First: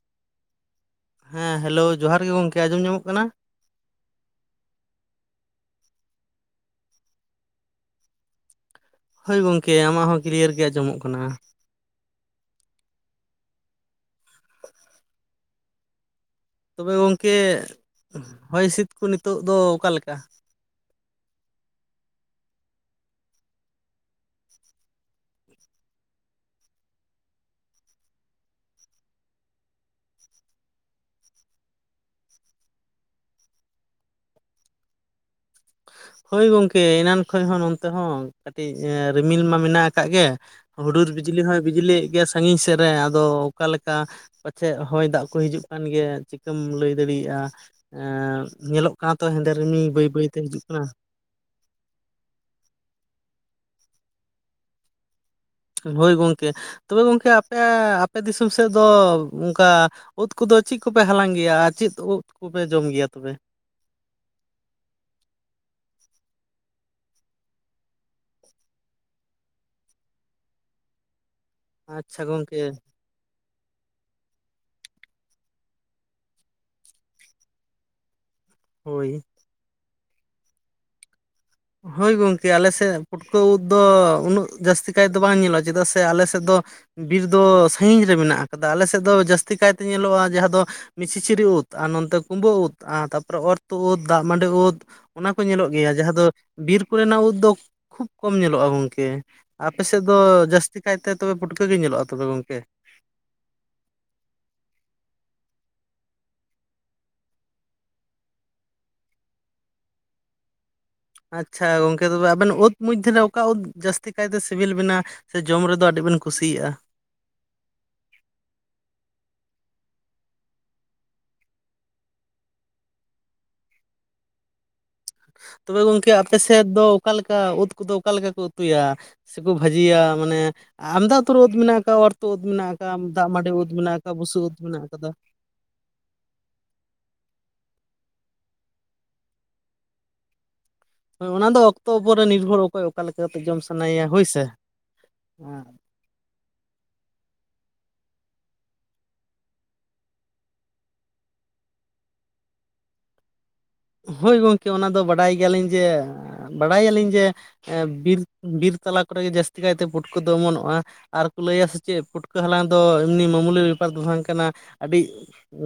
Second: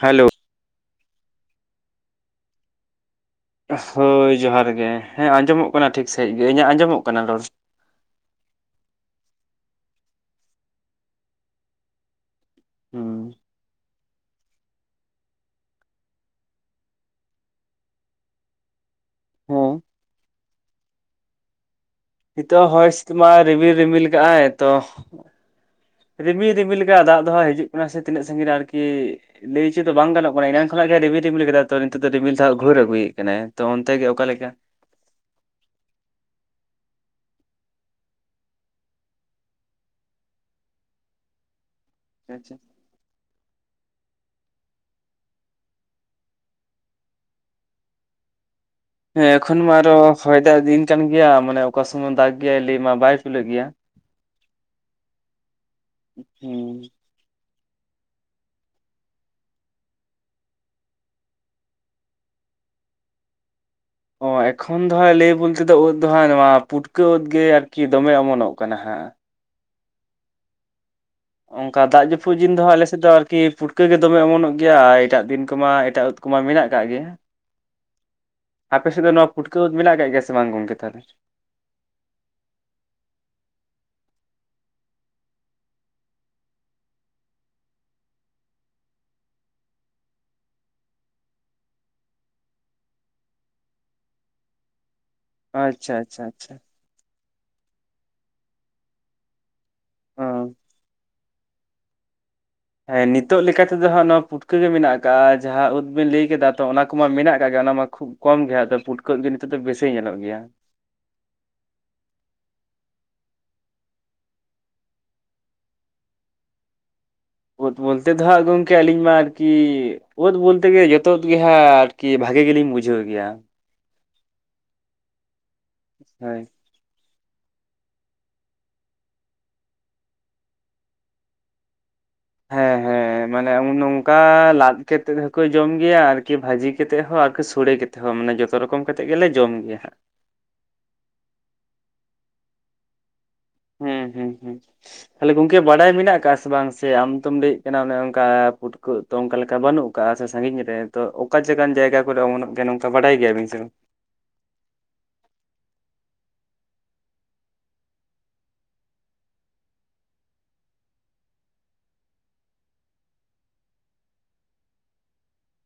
Hello. ᱦᱮᱸ hello ᱡᱚᱦᱟᱨ ᱜᱮ ᱜᱚᱝᱠᱮ ᱟᱸᱡᱚᱢ ᱧᱟᱢᱚᱜ ᱠᱟᱱᱟ ᱾ ᱦᱳᱭ ᱡᱚᱦᱟᱨ ᱜᱮ ᱦᱮᱸ ᱟᱸᱡᱚᱢᱚᱜ ᱠᱟᱱᱟ ᱴᱷᱤᱠ ᱥᱟᱺᱦᱤᱡ ᱜᱮ ᱤᱧᱟᱹᱜ ᱟᱸᱡᱚᱢᱚᱜ ᱠᱟᱱᱟ ᱨᱚᱲ ᱾ ᱦᱳᱭ ᱜᱚᱝᱠᱮ ᱟᱢᱟᱜ ᱦᱚᱸ ᱠᱤᱞᱤᱭᱟᱨ ᱜᱮ ᱟᱸᱡᱚᱢᱚᱜ ᱠᱟᱱᱟ ᱾ ᱦᱩᱸ ᱾ ᱛᱚᱵᱮ ᱜᱚᱝᱠᱮ ᱦᱚᱭ ᱦᱤᱥᱤᱫ ᱠᱚ ᱱᱤᱛᱚᱜ ᱫᱚ ᱦᱮᱸ ᱚᱠᱟ ᱞᱮᱠᱟ? ᱱᱤᱛᱚᱜ ᱦᱚᱭ ᱦᱤᱥᱤᱫ ᱢᱟ ᱨᱤᱢᱤᱞ ᱨᱤᱢᱤᱞ ᱠᱟᱜ ᱟᱭ ᱛᱚ ᱾ ᱨᱤᱢᱤᱞ ᱨᱤᱢᱤᱞ ᱞᱮᱠᱟ ᱫᱟᱜ ᱫᱚᱦᱚ ᱦᱤᱡᱩᱜ ᱠᱟᱱᱟ ᱥᱮ ᱛᱤᱱᱟᱹᱜ ᱥᱟᱺᱜᱤᱧ ᱨᱮ ᱟᱨᱠᱤ ᱞᱟᱹᱭ ᱦᱚᱪᱚ ᱫᱚ ᱵᱟᱝ ᱜᱟᱱᱚᱜ ᱠᱟᱱᱟ ᱮᱱᱟᱝ ᱠᱷᱚᱱᱟᱜ ᱜᱮ ᱨᱤᱢᱤᱞ ᱨᱤᱢᱤᱞ ᱟᱠᱟᱫᱟ ᱛᱚ ᱱᱤᱛᱚᱜ ᱫᱚ ᱨᱤᱢᱤᱞ ᱫᱚ ᱦᱟᱸᱜ ᱜᱷᱳᱨ ᱟᱹᱜᱩᱭᱮᱫ ᱠᱟᱱᱟᱭ ᱛᱚ ᱚᱱᱛᱮ ᱜᱮ ᱚᱠᱟ ᱞᱮᱠᱟ ᱦᱳᱭ ᱜᱚᱝᱠᱮ ᱮᱱᱟᱝ ᱠᱷᱚᱡ ᱦᱚᱸ ᱱᱚᱱᱛᱮ ᱦᱚᱸ ᱠᱟᱹᱴᱤᱡ ᱨᱤᱢᱤᱞ ᱢᱟ ᱢᱮᱱᱟᱜ ᱟᱠᱟᱫ ᱜᱮ ᱾ ᱦᱩᱰᱩᱨ ᱵᱤᱡᱽᱞᱤ ᱦᱚᱸᱭ ᱵᱤᱡᱽᱞᱤᱭᱮᱫ ᱜᱮᱭᱟ ᱥᱟᱺᱜᱤᱧ ᱦᱮᱸ ᱥᱮᱫ ᱨᱮ ᱟᱫᱚ ᱾ ᱚᱠᱟ ᱞᱮᱠᱟ ᱯᱟᱪᱷᱮ ᱦᱚᱭ ᱫᱟᱜ ᱠᱚ ᱦᱤᱡᱩᱜ ᱠᱟᱱ ᱜᱮᱭᱟ ᱪᱤᱠᱟᱹᱢ ᱞᱟᱹᱭ ᱫᱟᱲᱮᱭᱟᱜᱼᱟ ᱾ ᱮ ᱧᱮᱞᱚᱜ ᱠᱟᱱᱟ ᱛᱚ ᱦᱮᱸᱫᱮ ᱮᱠᱷᱚᱱ ᱢᱟ ᱨᱤᱢᱤᱞ ᱟᱨᱚ ᱵᱟᱹᱭ ᱦᱚᱭ ᱵᱟᱹᱭᱛᱮ ᱫᱟᱜ ᱦᱤᱡᱩᱜ ᱠᱟᱱᱟ᱾ ᱫᱤᱱ ᱠᱟᱱ ᱜᱮᱭᱟ ᱢᱟᱱᱮ ᱚᱠᱟ ᱥᱚᱢᱚᱭ ᱫᱟᱜ ᱜᱮᱭᱟᱭ ᱞᱟᱹᱭ ᱢᱟ ᱵᱟᱭ ᱠᱩᱞᱟᱹᱜ ᱜᱮᱭᱟ᱾ ᱦᱳᱭ ᱜᱚᱝᱠᱮ ᱦᱩᱸ ᱛᱚᱵᱮ ᱜᱚᱝᱠᱮ ᱟᱯᱮ ᱟᱯᱮ ᱫᱤᱥᱚᱢ ᱥᱮᱫ ᱫᱚ ᱚᱱᱠᱟ ᱩᱫ ᱠᱚᱫᱚ ᱪᱮᱫ ᱠᱚᱯᱮ ᱦᱟᱞᱟᱝ ᱜᱮᱭᱟ ᱟᱨ ᱪᱮᱫ ᱩᱫ ᱩᱫ ᱯᱮ ᱡᱚᱢ ᱜᱮᱭᱟ ᱛᱚᱵᱮ ᱚ ᱮᱠᱷᱚᱱ ᱫᱚ ᱦᱟᱸᱜ ᱞᱟᱹᱭ ᱵᱚᱞᱛᱮ ᱫᱚ ᱩᱫ ᱫᱚ ᱦᱟᱸᱜ ᱱᱚᱣᱟ ᱯᱩᱴᱠᱟᱹ ᱩᱫ ᱜᱮ ᱟᱨᱠᱤ ᱫᱚᱢᱮ ᱚᱢᱚᱱᱚᱜ ᱠᱟᱱᱟ ᱦᱟᱸᱜ᱾ ᱚᱱᱠᱟ ᱫᱟᱜ ᱟᱪᱪᱷᱟ ᱡᱟᱹᱯᱩᱫ ᱫᱤᱱ ᱜᱚᱝᱠᱮ ᱫᱚ ᱦᱟ. ᱜ ᱟᱞᱮ ᱥᱮᱫ ᱫᱚ ᱟᱨᱠᱤ ᱯᱩᱴᱠᱟ. ᱜᱮ ᱫᱚᱢᱮ ᱚᱢᱚᱱᱚᱜ ᱜᱮᱭᱟ ᱟᱨ ᱮᱴᱟᱜ ᱫᱤᱱ ᱠᱚᱢᱟ ᱮᱴᱟᱜ ᱩᱫ ᱠᱚᱢᱟ ᱢᱮᱱᱟᱜ ᱟᱠᱟᱜ ᱜᱮᱭᱟ᱾ ᱟᱯᱮ ᱥᱮᱫ ᱦᱳᱭ ᱫᱚ ᱱᱚᱣᱟ ᱯᱩᱴᱠᱟᱹ ᱩᱫ ᱢᱮᱱᱟᱜ ᱟᱠᱟᱫ ᱜᱮᱭᱟ ᱥᱮ ᱵᱟᱝ ᱜᱚᱝᱠᱮ ᱛᱟᱦᱞᱮ? ᱦᱳᱭ ᱜᱚᱝᱠᱮ ᱟᱞᱮ ᱥᱮᱫ ᱯᱩᱴᱠᱟᱹ ᱩᱫ ᱫᱚ ᱩᱱᱟᱹᱜ ᱡᱟᱹᱥᱛᱤ ᱠᱟᱭ ᱫᱚ ᱵᱟᱝ ᱧᱮᱞᱚᱜᱼᱟ ᱪᱮᱫᱟᱜ ᱥᱮ ᱟᱞᱮ ᱥᱮᱫ ᱫᱚ ᱵᱤᱨ ᱫᱚ ᱥᱟᱺᱜᱤᱧ ᱨᱮ ᱢᱮᱱᱟᱜ ᱠᱟᱫᱟ ᱟᱞᱮ ᱥᱮᱫ ᱫᱚ ᱡᱟᱹᱥᱛᱤ ᱠᱟᱭ ᱛᱮ ᱧᱮᱞᱚᱜᱼᱟ ᱡᱟᱦᱟᱸ ᱫᱚ ᱢᱤᱥᱤᱪᱤᱨᱤ ᱩᱫ ᱟᱨ ᱱᱚᱛᱮ ᱠᱩᱢᱵᱟᱹ ᱩᱫ ᱟᱨ ᱛᱟᱨᱯᱚᱨᱮ ᱚᱨᱛᱩᱫ ᱩᱫ ᱫᱟᱜ ᱢᱟᱹᱰᱤ ᱩᱫ ᱚᱱᱟ ᱠᱚ ᱧᱮᱞᱚᱜ ᱜᱮᱭᱟ ᱟᱪᱪᱷᱟ ᱡᱟᱦᱟᱸ ᱟᱪᱪᱷᱟ ᱫᱚ ᱟᱪᱪᱷᱟ ᱵᱤᱨ ᱠᱚᱨᱮᱱᱟᱜ ᱩᱫ ᱫᱚ ᱠᱷᱩᱵ ᱠᱚᱢ ᱧᱮᱞᱚᱜᱼᱟ ᱜᱚᱝᱠᱮ ᱟᱯᱮ ᱥᱮᱫ ᱫᱚ ᱚ ᱡᱟᱹᱥᱛᱤ ᱠᱟᱭ ᱛᱮ ᱛᱚᱵᱮ ᱯᱩᱴᱠᱟᱹ ᱜᱮ ᱧᱮᱞᱚᱜᱼᱟ ᱛᱚᱵᱮ ᱜᱚᱝᱠᱮ? ᱦᱮᱸ ᱱᱤᱛᱚᱜ ᱞᱮᱠᱟᱛᱮ ᱫᱚ ᱦᱟᱸᱜ ᱱᱚᱣᱟ ᱯᱩᱴᱠᱟᱹ ᱜᱮ ᱢᱮᱱᱟᱜ ᱟᱠᱟᱜᱼᱟ ᱡᱟᱦᱟᱸ ᱩᱫ ᱵᱮᱱ ᱞᱟᱹᱭ ᱠᱮᱫᱟ ᱛᱚ ᱚᱱᱟ ᱠᱚᱢᱟ ᱢᱮᱱᱟᱜ ᱟᱠᱫᱟᱜ ᱜᱮ ᱚᱱᱟ ᱢᱟ ᱠᱷᱩᱵᱽ ᱠᱚᱢ ᱜᱮᱭᱟ ᱟᱫᱚ ᱯᱩᱴᱠᱟᱹ ᱜᱮ ᱱᱤᱛᱚᱜ ᱫᱚ ᱵᱮᱥᱤ ᱧᱮᱞᱚᱜ ᱜᱮᱭᱟ᱾ ᱟᱪᱷᱟ ᱜᱚᱝᱠᱮ ᱛᱚᱵᱮ ᱟᱵᱮᱱ ᱩᱫ ᱢᱚᱫᱽᱨᱮ ᱚᱠᱟ ᱩᱫ ᱡᱟᱹᱥᱛᱤ ᱠᱟᱭᱛᱮ ᱥᱤᱵᱤᱞ ᱵᱮᱱᱟ? ᱥᱮ ᱡᱚᱢ ᱨᱮᱫᱚ ᱟᱹᱰᱤ ᱵᱮᱱ ᱠᱩᱥᱤᱭᱟᱜᱼᱟ? ᱩᱫ [inaudible] ᱫᱚ ᱦᱟᱸᱜ ᱜᱚᱢᱠᱮ ᱟᱹᱞᱤᱧ ᱢᱟ ᱟᱨᱠᱤ ᱤᱫ ᱵᱚᱞᱛᱮ ᱜᱮ ᱡᱚᱛᱚ ᱜᱮ ᱦᱟᱸᱜ ᱟᱨᱠᱤ ᱵᱷᱟᱜᱮ ᱜᱮᱞᱤᱧ ᱵᱩᱡᱷᱟᱹᱣ ᱜᱮᱭᱟ᱾ ᱛᱚᱵᱮ ᱜᱚᱝᱠᱮ ᱟᱯᱮ ᱦᱳᱭ ᱥᱮᱫ ᱫᱚ ᱚᱠᱟᱞᱮᱠᱟ ᱩᱫ ᱠᱚᱫᱚ ᱚᱠᱟᱞᱮᱠᱟ ᱠᱚ ᱩᱛᱩᱭᱟ? ᱥᱮᱠᱚ ᱵᱷᱟᱹᱡᱤᱭᱟ ᱢᱟᱱᱮ ᱟᱢᱫᱟ ᱩᱛᱟᱹᱨ ᱳᱫᱽ ᱢᱮᱱᱟᱜ ᱟᱠᱟᱣᱟ ᱩᱫᱽ ᱢᱮᱱᱟᱜ ᱦᱮᱸ ᱟᱠᱟᱫᱟ ᱫᱟᱜ ᱦᱮᱸ ᱢᱟᱹᱰᱤ ᱩᱫᱽ ᱢᱮᱱᱟᱜ ᱟᱠᱟᱫᱟ ᱵᱩᱥᱩ ᱩᱫᱽ ᱢᱮᱱᱟᱜ ᱟᱠᱟᱫᱟ ᱠᱚ ᱡᱚᱢ ᱜᱮᱭᱟ ᱟᱨᱠᱤ ᱵᱷᱟᱹᱡᱤ ᱠᱟᱛᱮᱫ ᱦᱚᱸ ᱟᱨᱠᱤ ᱥᱚᱲᱮ ᱠᱟᱛᱮᱫ ᱦᱚᱸ ᱢᱟᱱᱮ ᱡᱚᱛᱚ ᱨᱚᱠᱚᱢ ᱠᱟᱛᱮᱫ ᱜᱮᱞᱮ ᱡᱚᱢ ᱜᱮᱭᱟ ᱦᱟᱸᱜ᱾ ᱦᱳᱭ ᱚᱱᱟ ᱫᱚ ᱚᱠᱛᱚ ᱳᱯᱚᱨ ᱨᱮ ᱱᱤᱨᱵᱷᱚᱨ ᱚᱠᱚᱭ ᱚᱠᱟ ᱞᱮᱠᱟᱛᱮ ᱡᱚᱢ ᱥᱟᱱᱟᱭᱮᱭᱟ ᱦᱮᱸ ᱦᱳᱭ ᱦᱮᱸ ᱥᱮ ᱦᱮᱸ ᱛᱟᱦᱞᱮ ᱜᱚᱝᱠᱮ ᱵᱟᱰᱟᱭ ᱢᱮᱱᱟᱜ ᱟᱠᱟᱫ ᱥᱮ ᱥᱮ ᱵᱟᱝ ᱥᱮ ᱟᱢ ᱛᱚᱢ ᱞᱟᱹᱭᱮᱫ ᱠᱟᱱᱟ ᱚᱱᱮ ᱚᱱᱠᱟ ᱯᱩᱴᱠᱟᱹ ᱩᱫ ᱛᱚ ᱚᱱᱠᱟ ᱞᱮᱠᱟ ᱵᱟᱹᱱᱩᱜ ᱟᱠᱟᱜᱼᱟ ᱥᱮ ᱥᱟᱺᱜᱤᱧ ᱨᱮ? ᱛᱚ ᱚᱠᱟ ᱪᱮᱠᱟᱱ ᱡᱟᱭᱜᱟ ᱠᱚᱨᱮ ᱚᱢᱚᱱᱚᱜ ᱜᱮ ᱱᱚᱝᱠᱟ ᱵᱟᱰᱟᱭ ᱜᱮᱭᱟᱵᱤᱱ ᱥᱮ? ᱦᱳᱭ ᱜᱚᱢᱠᱮ ᱚᱱᱟ ᱫᱚ ᱵᱟᱰᱟᱭ ᱜᱮᱭᱟ ᱞᱤᱧ ᱡᱮ ᱵᱟᱰᱟᱭᱟᱞᱤᱧ ᱡᱮ ᱦᱮᱸ ᱵᱤᱨ ᱵᱤᱨ ᱛᱟᱞᱟ ᱠᱚᱨᱮ ᱜᱮ ᱡᱟᱹᱥᱛᱤ ᱠᱟᱭᱛᱮ ᱯᱩᱴᱠᱟᱹ ᱫᱚ ᱚᱢᱚᱱᱚᱜᱼᱟ᱾ ᱟᱨ ᱠᱚ ᱞᱟᱹᱭᱟ ᱥᱮ ᱪᱮᱫ ᱯᱩᱴᱠᱟᱹ ᱦᱟᱞᱟᱝ ᱫᱚ ᱮᱢᱱᱤ ᱟᱢᱩᱞᱤ ᱵᱮᱯᱟᱨ ᱫᱚ ᱵᱟᱝ ᱠᱟᱱᱟ ᱟᱹᱰᱤ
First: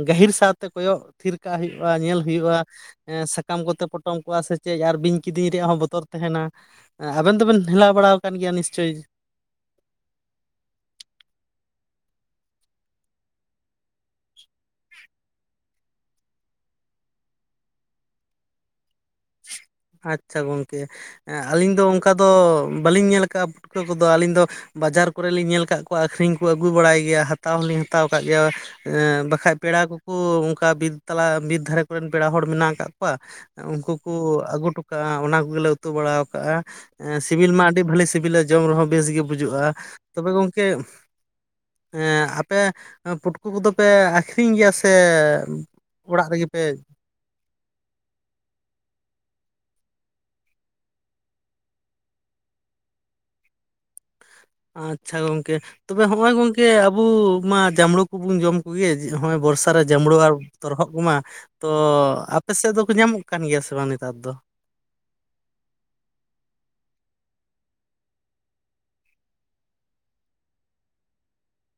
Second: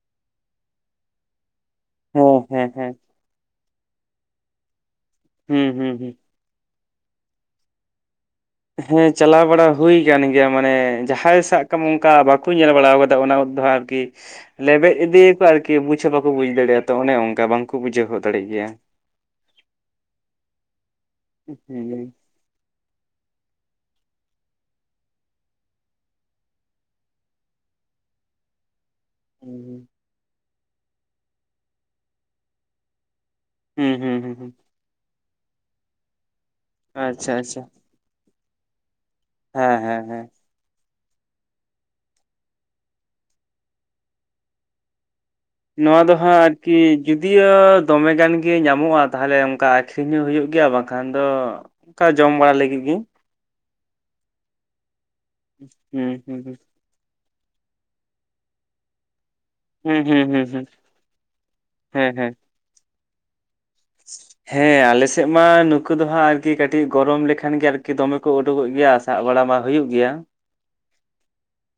ᱜᱟᱹᱦᱤᱨ ᱥᱟᱶᱛᱮ ᱠᱚᱭᱚᱜ ᱛᱷᱤᱨ ᱠᱟᱜ ᱦᱩᱭᱩᱜᱼᱟ ᱧᱮᱞ ᱦᱮᱸ ᱦᱩᱭᱩᱜᱼᱟ ᱦᱮᱸ ᱦᱮᱸ ᱥᱟᱠᱟᱢ ᱠᱚᱛᱮ ᱯᱚᱴᱚᱢ ᱠᱚᱜᱼᱟ ᱥᱮ ᱪᱮᱫ ᱟᱨ ᱵᱤᱧ ᱠᱤᱫᱤᱧ ᱦᱩᱸ ᱨᱮᱭᱟᱜ ᱦᱚᱸ ᱦᱩᱸ ᱵᱚᱛᱚᱨ ᱦᱩᱸ ᱛᱟᱦᱮᱱᱟ ᱟᱵᱮᱱ ᱫᱚᱵᱮᱱ ᱦᱮᱞᱟᱣ ᱵᱟᱲᱟ ᱟᱠᱟᱱ ᱜᱮᱭᱟ ᱱᱤᱥᱪᱳᱭ ᱦᱮᱸ ᱪᱟᱞᱟᱣ ᱵᱟᱲᱟ ᱦᱩᱭ ᱟᱠᱟᱱ ᱜᱮᱭᱟ ᱢᱟᱱᱮ ᱡᱟᱦᱟᱸᱭ ᱥᱟᱵ ᱠᱟᱜ ᱢᱮ ᱚᱱᱠᱟ ᱵᱟᱠᱚ ᱧᱮᱞ ᱵᱟᱲᱟ ᱠᱟᱫᱟ ᱚᱱᱟ ᱳᱫᱽ ᱫᱚ ᱟᱨᱠᱤ ᱞᱮᱵᱮᱫ ᱤᱫᱤᱭᱟᱠᱚ ᱟᱨᱠᱤ ᱵᱩᱡ ᱦᱚᱸ ᱵᱟᱠᱚ ᱵᱩᱡ ᱫᱟᱲᱮᱭᱟᱜᱼᱟ ᱛᱚ ᱚᱱᱮ ᱚᱱᱠᱟ ᱵᱟᱝᱠᱚ ᱵᱩᱡᱷᱟᱹᱣ ᱦᱚᱜ ᱫᱟᱲᱮᱭᱟᱜ ᱜᱮᱭᱟ᱾ ᱟᱪᱷᱟ ᱜᱚᱝᱠᱮ ᱦᱩᱸ ᱟᱞᱤᱧ ᱫᱚ ᱚᱱᱠᱟ ᱫᱚ ᱵᱟᱹᱞᱤᱧ ᱧᱮᱞ ᱟᱠᱟᱫᱼᱟ ᱯᱩᱴᱷᱠᱟᱹ ᱠᱚᱫᱚ ᱟᱹᱞᱤᱧ ᱫᱚ ᱵᱟᱡᱟᱨ ᱠᱚᱨᱮᱞᱤᱧ ᱧᱮᱞ ᱟᱠᱟᱜ ᱠᱚᱣᱟ ᱟᱹᱠᱷᱨᱤᱧ ᱠᱚ ᱟᱹᱜᱩ ᱵᱟᱲᱟᱭ ᱜᱮᱭᱟ ᱦᱟᱛᱟᱣ ᱦᱚᱸᱞᱤᱧ ᱦᱟᱛᱟᱣ ᱠᱟᱜ ᱜᱮᱭᱟ᱾ ᱵᱟᱠᱷᱟᱡ ᱯᱮᱲᱟ ᱠᱚ ᱦᱩᱸ ᱠᱚ ᱚᱱᱠᱟ ᱵᱤᱨ ᱛᱟᱞᱟ ᱵᱤᱨ ᱫᱷᱟᱨ ᱠᱚᱨᱮᱱ ᱯᱮᱲᱟ ᱦᱚᱲ ᱢᱮᱱᱟᱜ ᱟᱠᱟᱫ ᱠᱚᱣᱟ ᱩᱱᱠᱩ ᱠᱚ ᱦᱩᱸ ᱦᱩᱸ ᱦᱩᱸ ᱟᱹᱜᱩ ᱦᱚᱴᱚ ᱠᱟᱜᱼᱟ ᱚᱱᱟ ᱠᱚᱜᱮᱞᱮ ᱩᱛᱩ ᱵᱟᱲᱟ ᱣᱟᱠᱟᱜᱼᱟ ᱟᱪᱪᱷᱟ ᱥᱤᱵᱤᱞ ᱟᱪᱪᱷᱟ ᱢᱟ ᱟᱹᱰᱤ ᱵᱷᱟᱞᱤ ᱥᱤᱵᱤᱞᱟ ᱡᱚᱢ ᱨᱮᱦᱚᱸ ᱵᱮᱥ ᱜᱮ ᱵᱩᱡᱩᱜᱼᱟ ᱦᱮᱸ ᱦᱮᱸ ᱦᱮᱸ ᱛᱚᱵᱮ ᱜᱚᱢᱠᱮ ᱟᱯᱮ ᱯᱩᱴᱠᱩ ᱠᱚᱫᱚ ᱯᱮ ᱟᱠᱷᱨᱤᱧ ᱜᱮᱭᱟ ᱥᱮ ᱱᱚᱣᱟ ᱫᱚ ᱚᱲᱟᱜ ᱦᱟᱸᱜ ᱨᱮᱜᱮ ᱯᱮ ᱟᱨᱠᱤ ᱡᱩᱫᱤᱭᱳ ᱫᱚᱢᱮ ᱜᱟᱱ ᱜᱮ ᱧᱟᱢᱚᱜᱼᱟ ᱛᱟᱦᱚᱞᱮ ᱚᱱᱠᱟ ᱟᱹᱠᱷᱨᱤᱧ ᱦᱚᱸ ᱦᱩᱭᱩᱜ ᱜᱮᱭᱟ ᱵᱟᱝᱠᱷᱟᱱ ᱫᱚ ᱚᱱᱠᱟ ᱡᱚᱢ ᱵᱟᱲᱟ ᱞᱟᱹᱜᱤᱫ ᱜᱮ ᱟᱪᱷᱟ ᱜᱚᱝᱠᱮ ᱛᱚᱵᱮ ᱦᱩᱸ ᱦᱚᱸᱜᱚᱭ ᱦᱩᱸ ᱦᱩᱸ ᱜᱚᱝᱠᱮ ᱟᱵᱚ ᱢᱟ ᱡᱟᱸᱢᱵᱲᱩ ᱠᱚᱵᱚᱱ ᱡᱚᱢ ᱠᱚ ᱜᱮ ᱦᱚᱸᱭ ᱵᱚᱨᱥᱟ ᱞᱟᱛᱟᱨ ᱨᱮ ᱡᱟᱸᱢᱵᱲᱩ ᱦᱩᱸ ᱟᱨ ᱦᱩᱸ ᱦᱩᱸ ᱛᱚᱨᱚᱦᱚᱜ ᱠᱚᱢᱟ ᱛᱚ ᱦᱮᱸ ᱦᱮᱸ ᱟᱯᱮ ᱥᱮᱫ ᱫᱚᱠᱚ ᱧᱟᱢᱚᱜ ᱠᱟᱱ ᱜᱮᱭᱟ ᱥᱮ ᱵᱟᱝ ᱱᱮᱛᱟᱨ ᱫᱚ ᱦᱮᱸ ᱟᱞᱮᱥᱮᱫ ᱢᱟ ᱱᱩᱠᱩ ᱫᱚ ᱦᱟᱸᱜ ᱟᱨᱠᱤ ᱠᱟᱹᱴᱤᱡ ᱜᱚᱨᱚᱢ ᱞᱮᱠᱷᱟᱱ ᱜᱮ ᱟᱨᱠᱤ ᱫᱚᱢᱮ ᱠᱚ ᱩᱰᱩᱠᱚᱜ ᱜᱮᱭᱟ ᱥᱟᱵ ᱵᱟᱲᱟ ᱢᱟ ᱦᱩᱭᱩᱜ ᱜᱮᱭᱟ [unintelligible]